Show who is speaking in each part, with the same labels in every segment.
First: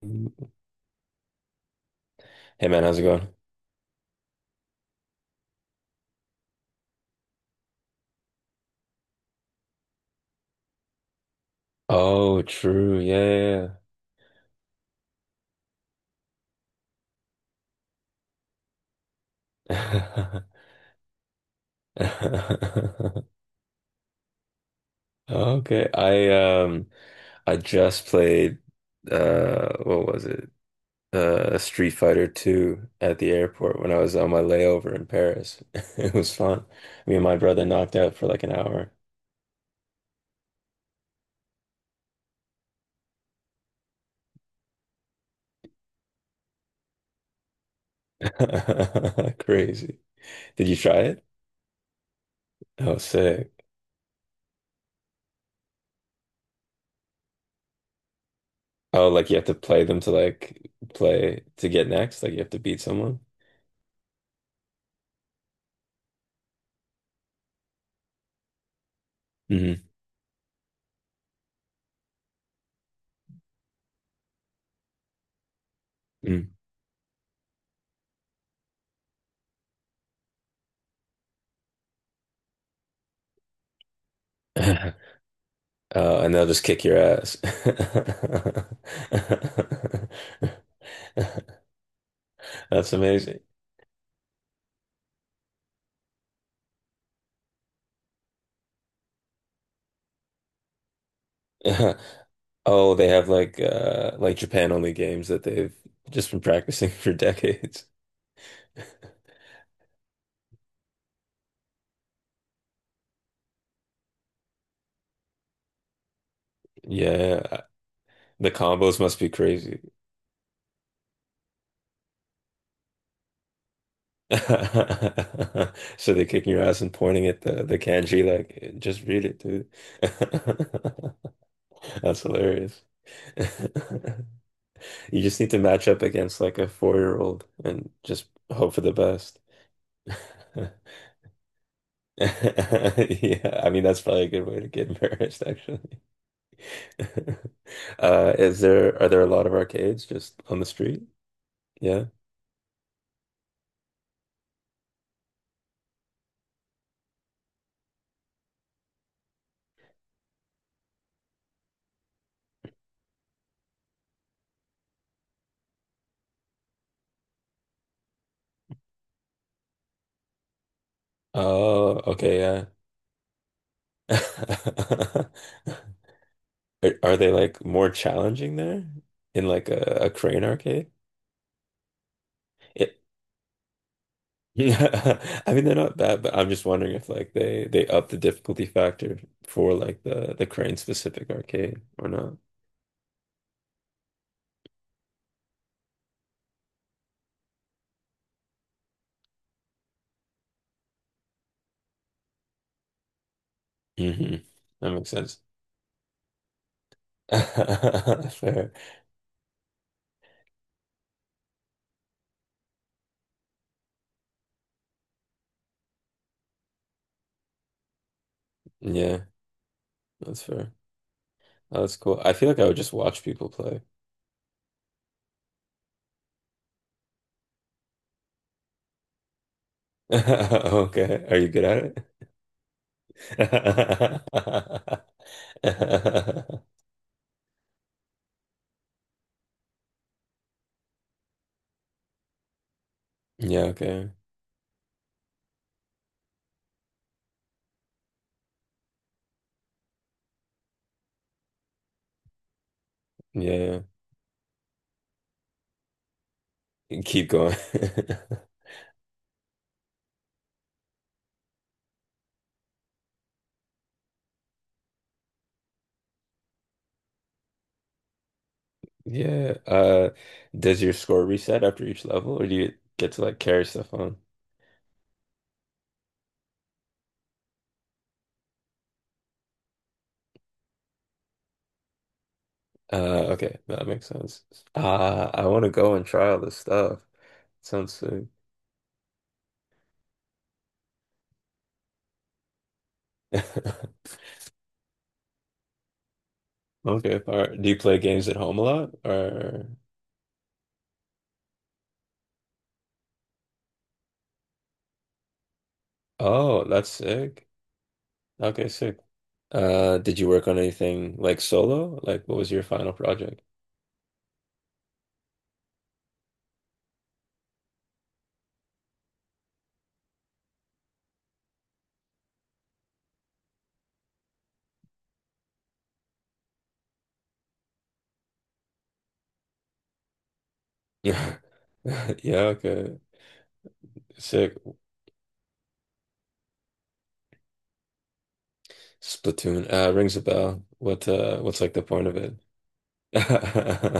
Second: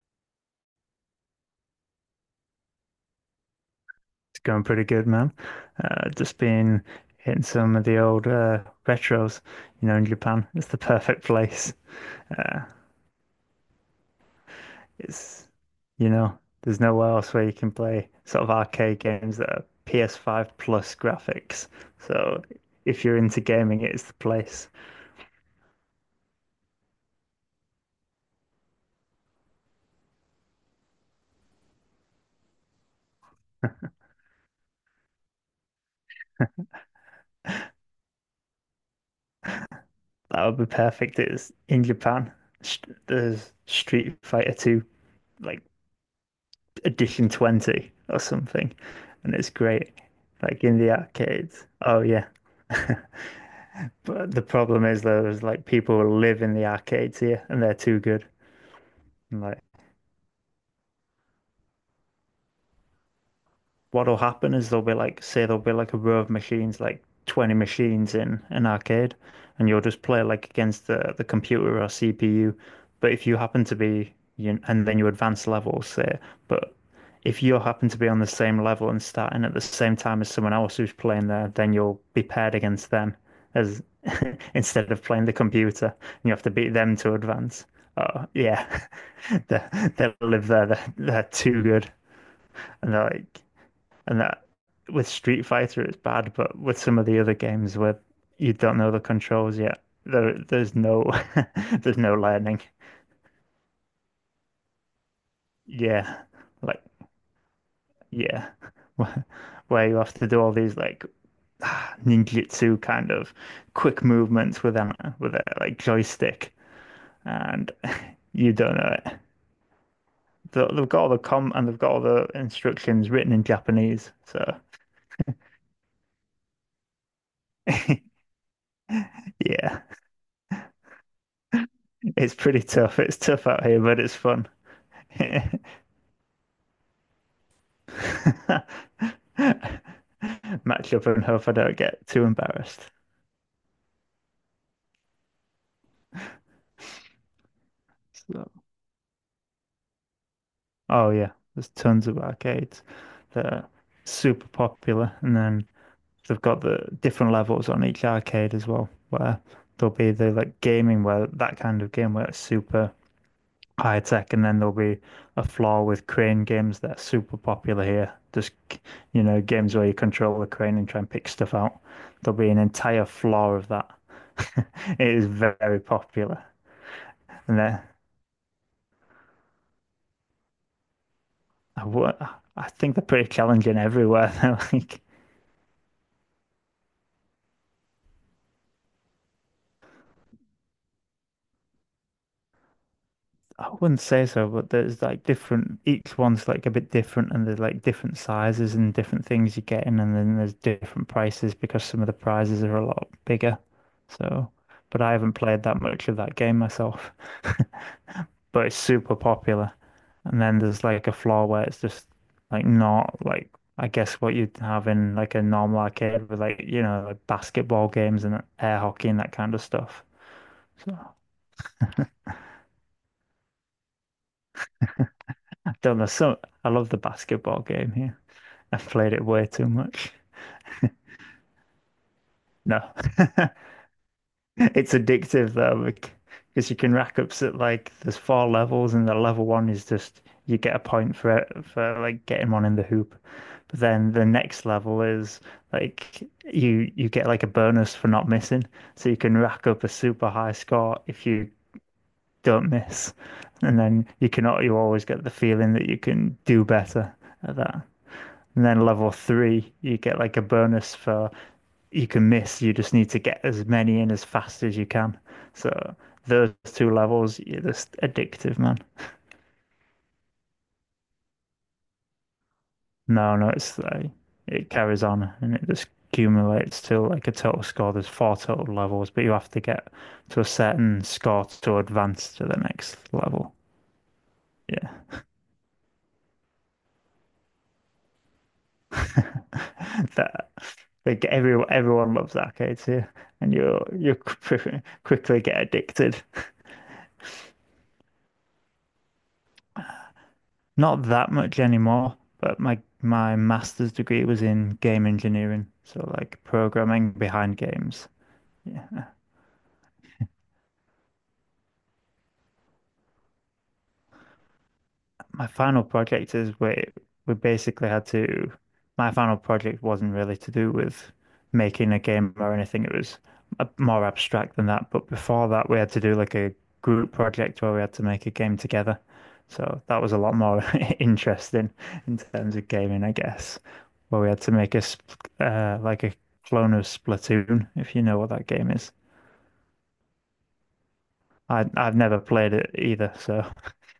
Speaker 1: Hey man, how's it going?
Speaker 2: It's going pretty good, man. Just been hitting some of the old retros, in Japan. It's the perfect place.
Speaker 1: Oh,
Speaker 2: Uh,
Speaker 1: true. Yeah,
Speaker 2: it's, you know, there's nowhere else where you can play sort of arcade games that are
Speaker 1: yeah,
Speaker 2: PS5 plus graphics. So if
Speaker 1: yeah.
Speaker 2: you're into gaming, it's the place.
Speaker 1: Okay. I just played what was it? Street Fighter 2 at the airport when I was on my layover in Paris. It was fun. Me and my brother knocked out for like an hour.
Speaker 2: That would be perfect. It's in Japan. Sh- There's Street Fighter 2, like edition 20 or something, and it's great,
Speaker 1: Crazy.
Speaker 2: like
Speaker 1: Did you
Speaker 2: in the
Speaker 1: try it?
Speaker 2: arcades. Oh, yeah.
Speaker 1: Oh, sick.
Speaker 2: But the problem is, though, is like people live in the arcades here and they're too good.
Speaker 1: Oh, like you
Speaker 2: And
Speaker 1: have to
Speaker 2: like,
Speaker 1: play them to like play to get next, like you have to beat someone.
Speaker 2: what'll happen is there'll be like, say there'll be like a row of machines, like 20 machines in an arcade, and you'll just play like against the computer or CPU. But if you happen to be, you, and then you advance levels, say,
Speaker 1: hmm
Speaker 2: but if you happen to be on the same level and starting at the same time as someone else who's playing there, then you'll be paired against them as instead of playing the computer,
Speaker 1: Oh,
Speaker 2: and you
Speaker 1: and
Speaker 2: have
Speaker 1: they'll
Speaker 2: to
Speaker 1: just
Speaker 2: beat
Speaker 1: kick
Speaker 2: them
Speaker 1: your
Speaker 2: to
Speaker 1: ass.
Speaker 2: advance. Oh, yeah, they will live there. They're too good,
Speaker 1: That's
Speaker 2: and they're
Speaker 1: amazing.
Speaker 2: like, and that with Street Fighter, it's bad, but with some of the other games where you don't know the controls yet, there's no there's no learning.
Speaker 1: Oh, they have like Japan only games that they've
Speaker 2: Yeah,
Speaker 1: just been
Speaker 2: like
Speaker 1: practicing for decades.
Speaker 2: yeah, where you have to do all these like ninjutsu kind of quick movements with a like joystick,
Speaker 1: Yeah, uh,
Speaker 2: and
Speaker 1: the
Speaker 2: you don't know
Speaker 1: combos
Speaker 2: it.
Speaker 1: must be crazy.
Speaker 2: They've got all the com and they've got all the instructions written in Japanese, so
Speaker 1: So they're kicking your ass and pointing at the kanji like just read it, dude.
Speaker 2: yeah,
Speaker 1: That's
Speaker 2: it's pretty
Speaker 1: hilarious.
Speaker 2: tough. It's tough out here, but it's fun.
Speaker 1: You just need to match up against like a four-year-old and just hope for the best.
Speaker 2: Match up and hope I don't get too embarrassed.
Speaker 1: Yeah, I mean that's probably a good way to get embarrassed, actually.
Speaker 2: So,
Speaker 1: Is there are there a lot of arcades just on the street?
Speaker 2: oh yeah, there's
Speaker 1: Yeah.
Speaker 2: tons of arcades that are super popular, and then they've got the different levels on each arcade as well, where there'll be the like gaming where that kind of game where it's super high tech, and then there'll be a floor with crane games that are super popular here. Just, games where you control the crane and try and pick stuff out.
Speaker 1: Oh,
Speaker 2: There'll
Speaker 1: okay,
Speaker 2: be an
Speaker 1: yeah.
Speaker 2: entire floor of that. It is very popular,
Speaker 1: Are they
Speaker 2: and
Speaker 1: like more challenging there in like a crane arcade?
Speaker 2: I, I think
Speaker 1: It,
Speaker 2: they're pretty challenging everywhere. They're like
Speaker 1: I mean they're not bad, but I'm just wondering if like they up the difficulty factor for like the crane specific arcade or not.
Speaker 2: I wouldn't say so, but there's like different, each one's like a bit different, and there's like different sizes and different things you're getting, and then there's different prices because some of the prizes are a lot bigger.
Speaker 1: hmm
Speaker 2: So,
Speaker 1: That
Speaker 2: but
Speaker 1: makes
Speaker 2: I haven't
Speaker 1: sense.
Speaker 2: played that much of that game myself, but
Speaker 1: Fair.
Speaker 2: it's super popular. And then there's like a floor where it's just like not like, I guess what you'd have in like a normal arcade with like, like basketball games and air hockey and
Speaker 1: Yeah,
Speaker 2: that kind of stuff.
Speaker 1: that's fair.
Speaker 2: So,
Speaker 1: Oh, that's cool. I feel like I would just watch people play.
Speaker 2: I don't know. So, I love the basketball game here. I've played it way too much.
Speaker 1: Okay. Are you good at it?
Speaker 2: No, it's addictive though, because you can rack up so like there's four levels, and the level one is just you get a point for it, for like getting one in the hoop.
Speaker 1: Yeah,
Speaker 2: But
Speaker 1: okay.
Speaker 2: then the next level is like you get like a bonus for not missing, so you can rack up a super high score if you don't miss, and
Speaker 1: Yeah,
Speaker 2: then you cannot you always get the feeling that you can do
Speaker 1: yeah.
Speaker 2: better
Speaker 1: Keep going.
Speaker 2: at that. And then level three, you get like a bonus for you can miss. You just need to get as many in as fast as you can. So those two levels, you're just addictive, man.
Speaker 1: Yeah. Does your score reset after each level or do you get to
Speaker 2: No,
Speaker 1: like
Speaker 2: no,
Speaker 1: carry
Speaker 2: it's
Speaker 1: stuff
Speaker 2: like
Speaker 1: on?
Speaker 2: it carries on and it just accumulates till like a total score. There's four total levels, but you have to get to a certain score to advance to the next
Speaker 1: Uh,
Speaker 2: level.
Speaker 1: okay. That makes sense.
Speaker 2: Yeah,
Speaker 1: I want to go and try all this stuff. Sounds sick.
Speaker 2: that like everyone loves arcades here, and you quickly get addicted.
Speaker 1: Okay. All right. Do you play games at home a lot or?
Speaker 2: Not that much anymore, but my master's degree was in game engineering, so like
Speaker 1: Oh, that's
Speaker 2: programming
Speaker 1: sick.
Speaker 2: behind games.
Speaker 1: Okay, sick.
Speaker 2: Yeah.
Speaker 1: Did you work on anything like solo? Like, what was your final project?
Speaker 2: My final project is we basically had to, my final project wasn't really to do with making a game or anything. It was more abstract than that. But before that, we had to do like a group project where we had to make a game together. So that was a lot more
Speaker 1: Yeah.
Speaker 2: interesting in
Speaker 1: Yeah,
Speaker 2: terms of
Speaker 1: okay.
Speaker 2: gaming, I guess, where we had to
Speaker 1: Sick.
Speaker 2: make like a clone of Splatoon, if you know what that game is.
Speaker 1: Splatoon. Rings a bell. What's
Speaker 2: I
Speaker 1: like the
Speaker 2: I've
Speaker 1: point of
Speaker 2: never
Speaker 1: it?
Speaker 2: played it either, so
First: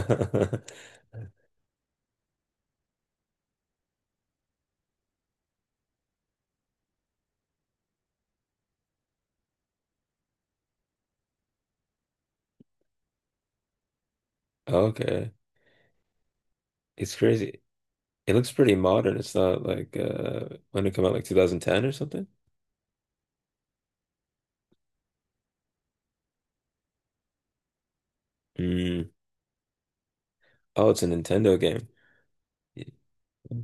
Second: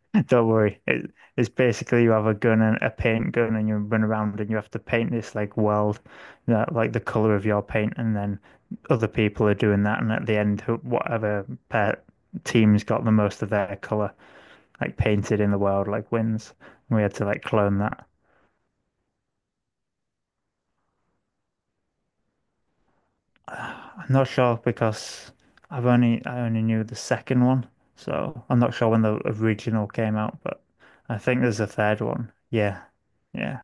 Speaker 2: don't worry. It's basically you have a gun and a paint gun and you run around and you have to paint this like world that like the color of your paint and then other people are doing that and at the end whatever pair team's got the most of their color like
Speaker 1: Okay.
Speaker 2: painted in the world like wins. And we
Speaker 1: It's
Speaker 2: had to like
Speaker 1: crazy.
Speaker 2: clone that.
Speaker 1: It looks pretty modern. It's not like when it come out like 2010 or something?
Speaker 2: I'm not sure because I only knew the second one, so I'm not sure when
Speaker 1: Mm.
Speaker 2: the original came out, but
Speaker 1: Oh, it's a
Speaker 2: I think
Speaker 1: Nintendo
Speaker 2: there's a
Speaker 1: game.
Speaker 2: third one. Yeah.
Speaker 1: Y-
Speaker 2: Yeah.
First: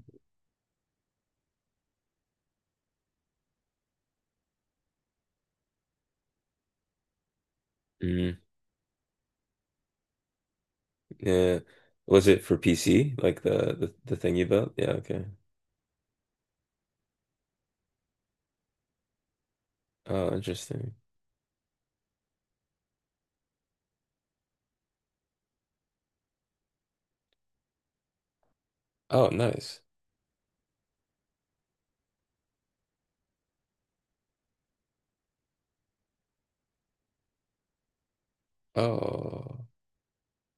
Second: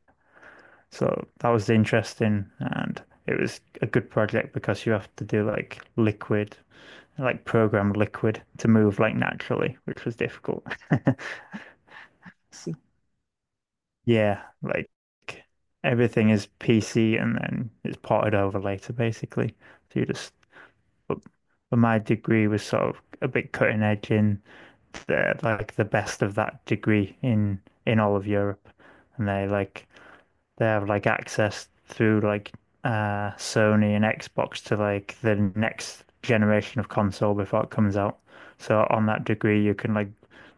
Speaker 2: So that was interesting, and it was a good project because you have to do like liquid, like program
Speaker 1: Mm.
Speaker 2: liquid to move like naturally, which was difficult.
Speaker 1: Yeah. Was it for
Speaker 2: So,
Speaker 1: PC? Like the thing
Speaker 2: yeah,
Speaker 1: you built?
Speaker 2: like
Speaker 1: Yeah, okay.
Speaker 2: everything is PC and then it's ported over later, basically. So you just,
Speaker 1: Oh, interesting.
Speaker 2: but, but my degree was sort of a bit cutting edge in the like the best of that degree in all of Europe, and
Speaker 1: Oh,
Speaker 2: they
Speaker 1: nice.
Speaker 2: like they have like access through like Sony and Xbox to like the next generation of console before it comes out. So on that degree,
Speaker 1: Oh.
Speaker 2: you can like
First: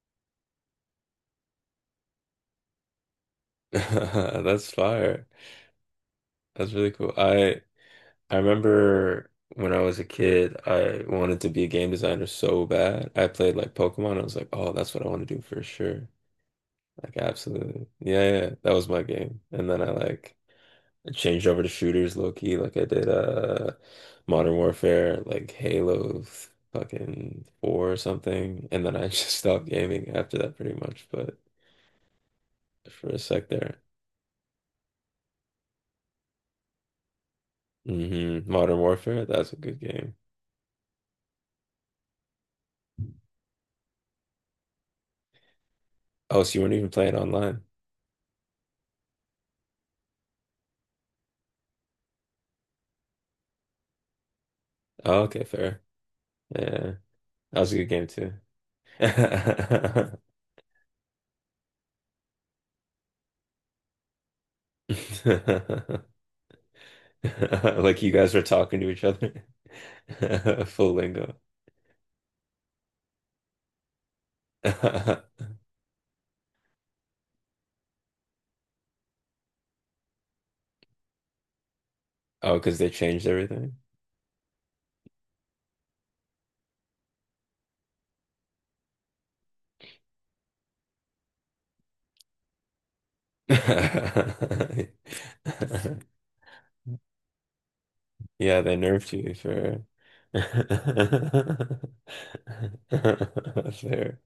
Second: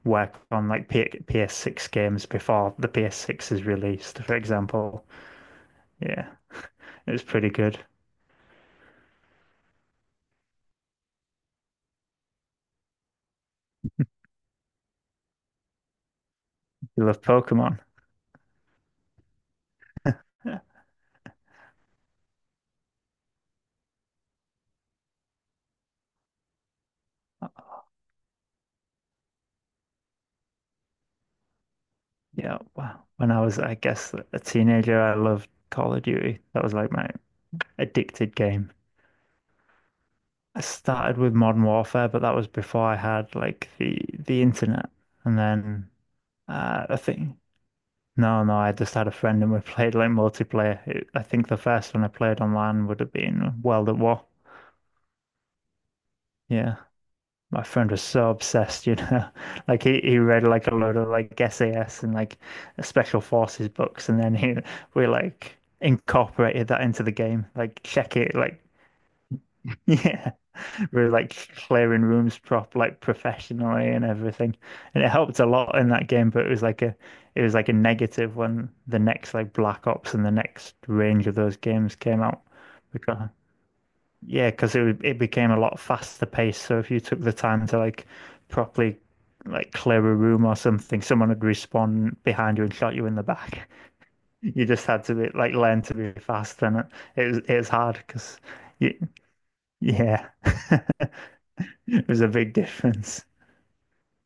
Speaker 2: work on like P PS6 games before the PS6 is released, for
Speaker 1: That's
Speaker 2: example.
Speaker 1: fire.
Speaker 2: Yeah,
Speaker 1: That's really cool.
Speaker 2: it's pretty
Speaker 1: I
Speaker 2: good.
Speaker 1: I remember when I was a kid, I wanted to be a game designer so bad. I played like Pokemon. I was like, oh, that's what I want to do for sure.
Speaker 2: You
Speaker 1: Like,
Speaker 2: love Pokemon.
Speaker 1: absolutely. Yeah, yeah, yeah. That was my game. And then I like
Speaker 2: Yeah,
Speaker 1: changed over to shooters low key. Like I did Modern Warfare, like Halo fucking four or something. And then I just stopped gaming after that pretty much. But
Speaker 2: yeah. Wow.
Speaker 1: for a
Speaker 2: When I
Speaker 1: sec
Speaker 2: was,
Speaker 1: there.
Speaker 2: I guess, a teenager, I loved Call of Duty. That was like my addicted game.
Speaker 1: Modern Warfare, that's a good game.
Speaker 2: I started with Modern Warfare, but that was before I had like the internet. And then
Speaker 1: Oh, so you weren't even
Speaker 2: I
Speaker 1: playing
Speaker 2: think
Speaker 1: online.
Speaker 2: no, no, I just had a friend and we played like multiplayer. I think the first one I played online would have been World at War.
Speaker 1: Oh, okay, fair.
Speaker 2: Yeah,
Speaker 1: Yeah, that
Speaker 2: my
Speaker 1: was a good
Speaker 2: friend was
Speaker 1: game
Speaker 2: so
Speaker 1: too.
Speaker 2: obsessed, like he read like a load of like SAS and like Special Forces books, and then he we like incorporated that into the game, like
Speaker 1: Like you
Speaker 2: check
Speaker 1: guys
Speaker 2: it,
Speaker 1: were
Speaker 2: like
Speaker 1: talking to each other.
Speaker 2: yeah.
Speaker 1: Full
Speaker 2: We were
Speaker 1: lingo.
Speaker 2: like clearing rooms prop like professionally and everything. And it helped a lot in that game, but it was like a negative when the next like Black Ops and the next range of those games came out.
Speaker 1: Oh, because they
Speaker 2: Because
Speaker 1: changed everything.
Speaker 2: yeah, because it became a lot faster paced. So if you took the time to like properly like clear a room or something, someone would respawn behind you and shot you in the back. You just had to be like learn to be fast, and it was hard because
Speaker 1: Yeah, they nerfed you for
Speaker 2: yeah. It was a big difference.
Speaker 1: fair.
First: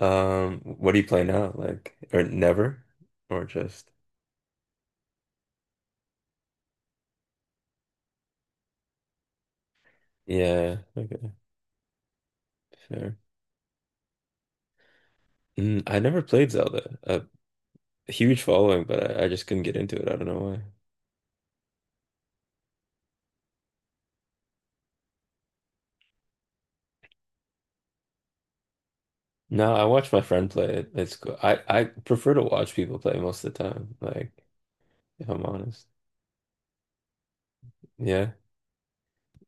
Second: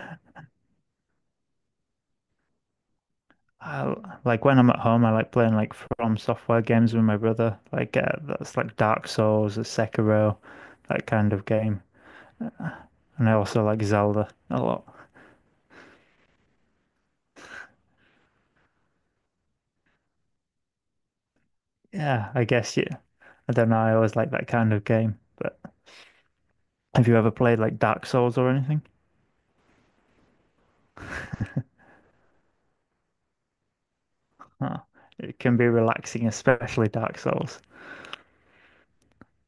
Speaker 1: What do you play now? Like, or never, or just
Speaker 2: I, like when I'm at home, I like playing like From Software games with my brother. Like that's like Dark Souls, Sekiro,
Speaker 1: yeah,
Speaker 2: that
Speaker 1: okay,
Speaker 2: kind of game.
Speaker 1: fair.
Speaker 2: And I also like Zelda a lot.
Speaker 1: Mm, I never played Zelda. A huge following, but I just couldn't get into it. I don't know why.
Speaker 2: Yeah, I guess yeah. I don't know. I always like that kind of game. But have you ever played like Dark Souls or anything?
Speaker 1: No, I watch my friend play it. It's cool. I prefer to watch people play most of the time, like
Speaker 2: Huh.
Speaker 1: if
Speaker 2: It
Speaker 1: I'm
Speaker 2: can be
Speaker 1: honest.
Speaker 2: relaxing, especially Dark Souls.
Speaker 1: Yeah.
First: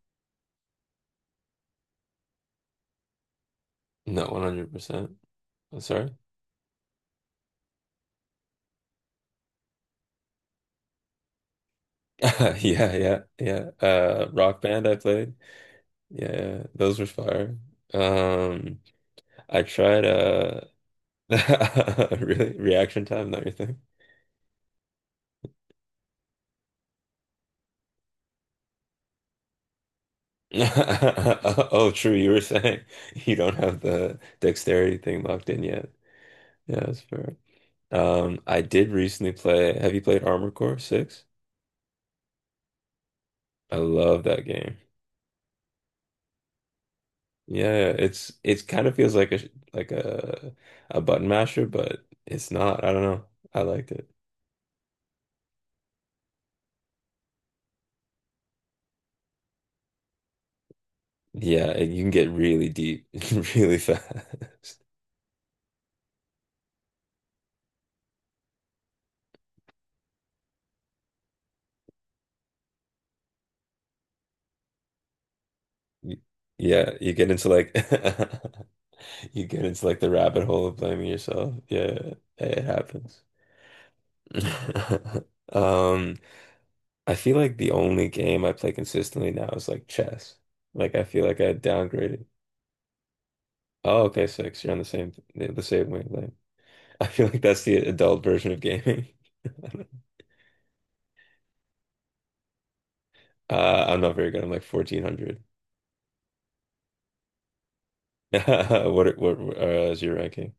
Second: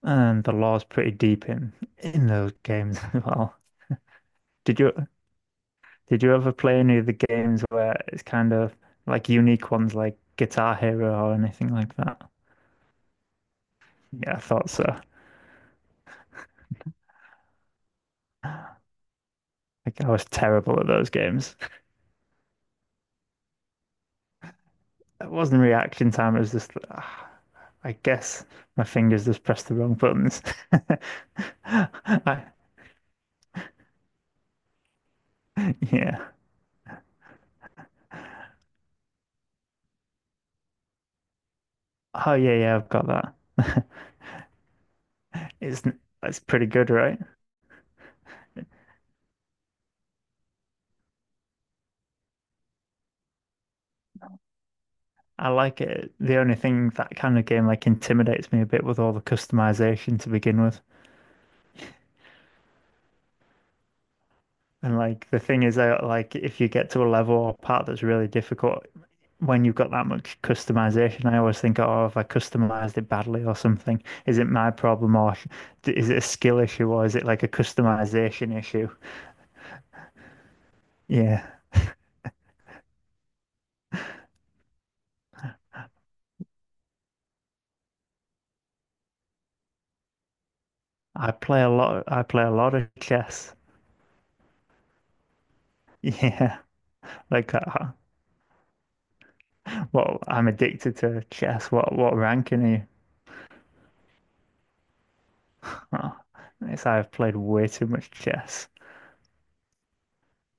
Speaker 2: And the lore's pretty deep in those games as well.
Speaker 1: No,
Speaker 2: Did you
Speaker 1: 100%. I'm sorry.
Speaker 2: Did you ever play any of the games where it's kind of like unique ones like Guitar Hero or anything like that?
Speaker 1: Yeah, yeah, yeah.
Speaker 2: Yeah, I
Speaker 1: Rock
Speaker 2: thought so.
Speaker 1: Band I played. Yeah, yeah, those were fire. Um, I
Speaker 2: Like
Speaker 1: tried
Speaker 2: I was terrible at those games.
Speaker 1: Really reaction time, not your thing.
Speaker 2: It wasn't reaction time, it was just I guess my fingers just pressed the wrong buttons.
Speaker 1: Oh, true. You were
Speaker 2: I,
Speaker 1: saying you don't have the dexterity thing locked in yet.
Speaker 2: yeah.
Speaker 1: Yeah, that's fair. I did recently play. Have you played Armored Core 6?
Speaker 2: Oh yeah, yeah, I've got that.
Speaker 1: I love that game.
Speaker 2: It's it's pretty good, right?
Speaker 1: Yeah, it's kind of feels like a sh- like a button masher, but it's not. I don't know. I liked it.
Speaker 2: I like it. The only thing that kind of game like intimidates me a bit with all the customization to begin with.
Speaker 1: Yeah, and you can get really deep really fast.
Speaker 2: And like the thing is that like if you get to a level or part that's really difficult, when you've got that much customization, I always think, oh, have I customized it badly or something? Is it my problem or is
Speaker 1: Y-
Speaker 2: it a skill issue
Speaker 1: Yeah,
Speaker 2: or
Speaker 1: you
Speaker 2: is it
Speaker 1: get
Speaker 2: like a
Speaker 1: into like
Speaker 2: customization issue?
Speaker 1: you get into like the rabbit hole of blaming
Speaker 2: Yeah,
Speaker 1: yourself. Yeah, it happens. Um, I feel like the only game I play consistently now is like chess. Like I feel
Speaker 2: I
Speaker 1: like I
Speaker 2: play a lot. I
Speaker 1: downgraded.
Speaker 2: play a lot of chess.
Speaker 1: Oh, okay, six. You're on the same wavelength.
Speaker 2: Yeah,
Speaker 1: I feel like
Speaker 2: like
Speaker 1: that's the adult version of gaming.
Speaker 2: well, I'm addicted to chess. What ranking are you?
Speaker 1: I'm not very good. I'm like 1400.
Speaker 2: Oh, it's I've played way too much chess.
Speaker 1: What are- what Is your ranking?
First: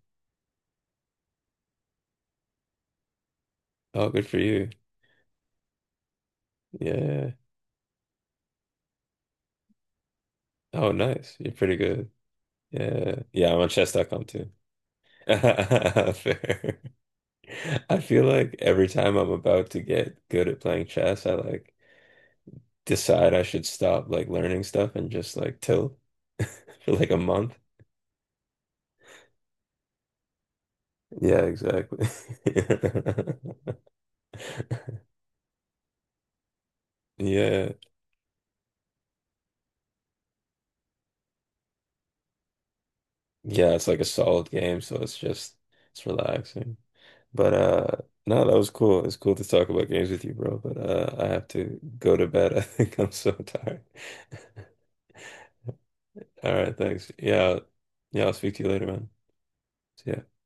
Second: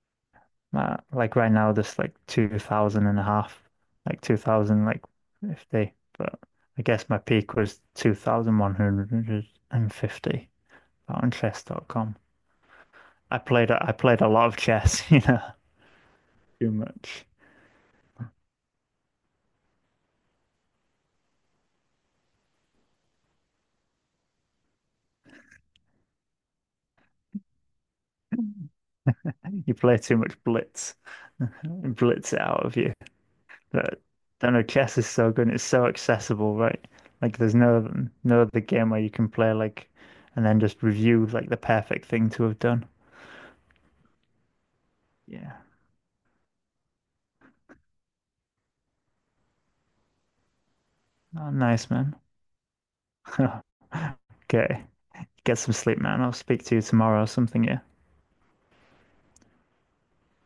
Speaker 2: Like right now, there's like 2,000 and a half,
Speaker 1: Oh,
Speaker 2: like
Speaker 1: good for you.
Speaker 2: 2,000, like 50. But I guess my
Speaker 1: Yeah.
Speaker 2: peak was 2,150
Speaker 1: Oh,
Speaker 2: on
Speaker 1: nice. You're pretty good.
Speaker 2: chess.com.
Speaker 1: Yeah.
Speaker 2: I
Speaker 1: Yeah, I'm on
Speaker 2: played, I played
Speaker 1: chess.com
Speaker 2: a lot
Speaker 1: too.
Speaker 2: of chess, too
Speaker 1: Fair.
Speaker 2: much.
Speaker 1: I feel like every time I'm about to get good at playing chess, I like decide I should stop like learning stuff and just like till for like a month.
Speaker 2: You play too much blitz,
Speaker 1: Yeah,
Speaker 2: it
Speaker 1: exactly.
Speaker 2: blitz it out of you. But I don't know, chess is so good and it's so accessible, right? Like there's
Speaker 1: Yeah.
Speaker 2: no other game where you can play like and then just review like the perfect thing to have done.
Speaker 1: Yeah, it's like a solid game, so it's
Speaker 2: Yeah.
Speaker 1: just it's relaxing. But no, that was cool. It's cool to talk about games with you, bro. But I have
Speaker 2: Oh,
Speaker 1: to
Speaker 2: nice
Speaker 1: go
Speaker 2: man.
Speaker 1: to bed. I think I'm so tired.
Speaker 2: Okay. Get some sleep, man. I'll
Speaker 1: All
Speaker 2: speak
Speaker 1: right,
Speaker 2: to you
Speaker 1: thanks.
Speaker 2: tomorrow or
Speaker 1: Yeah,
Speaker 2: something, yeah.
Speaker 1: yeah, I'll speak to you later, man. See ya.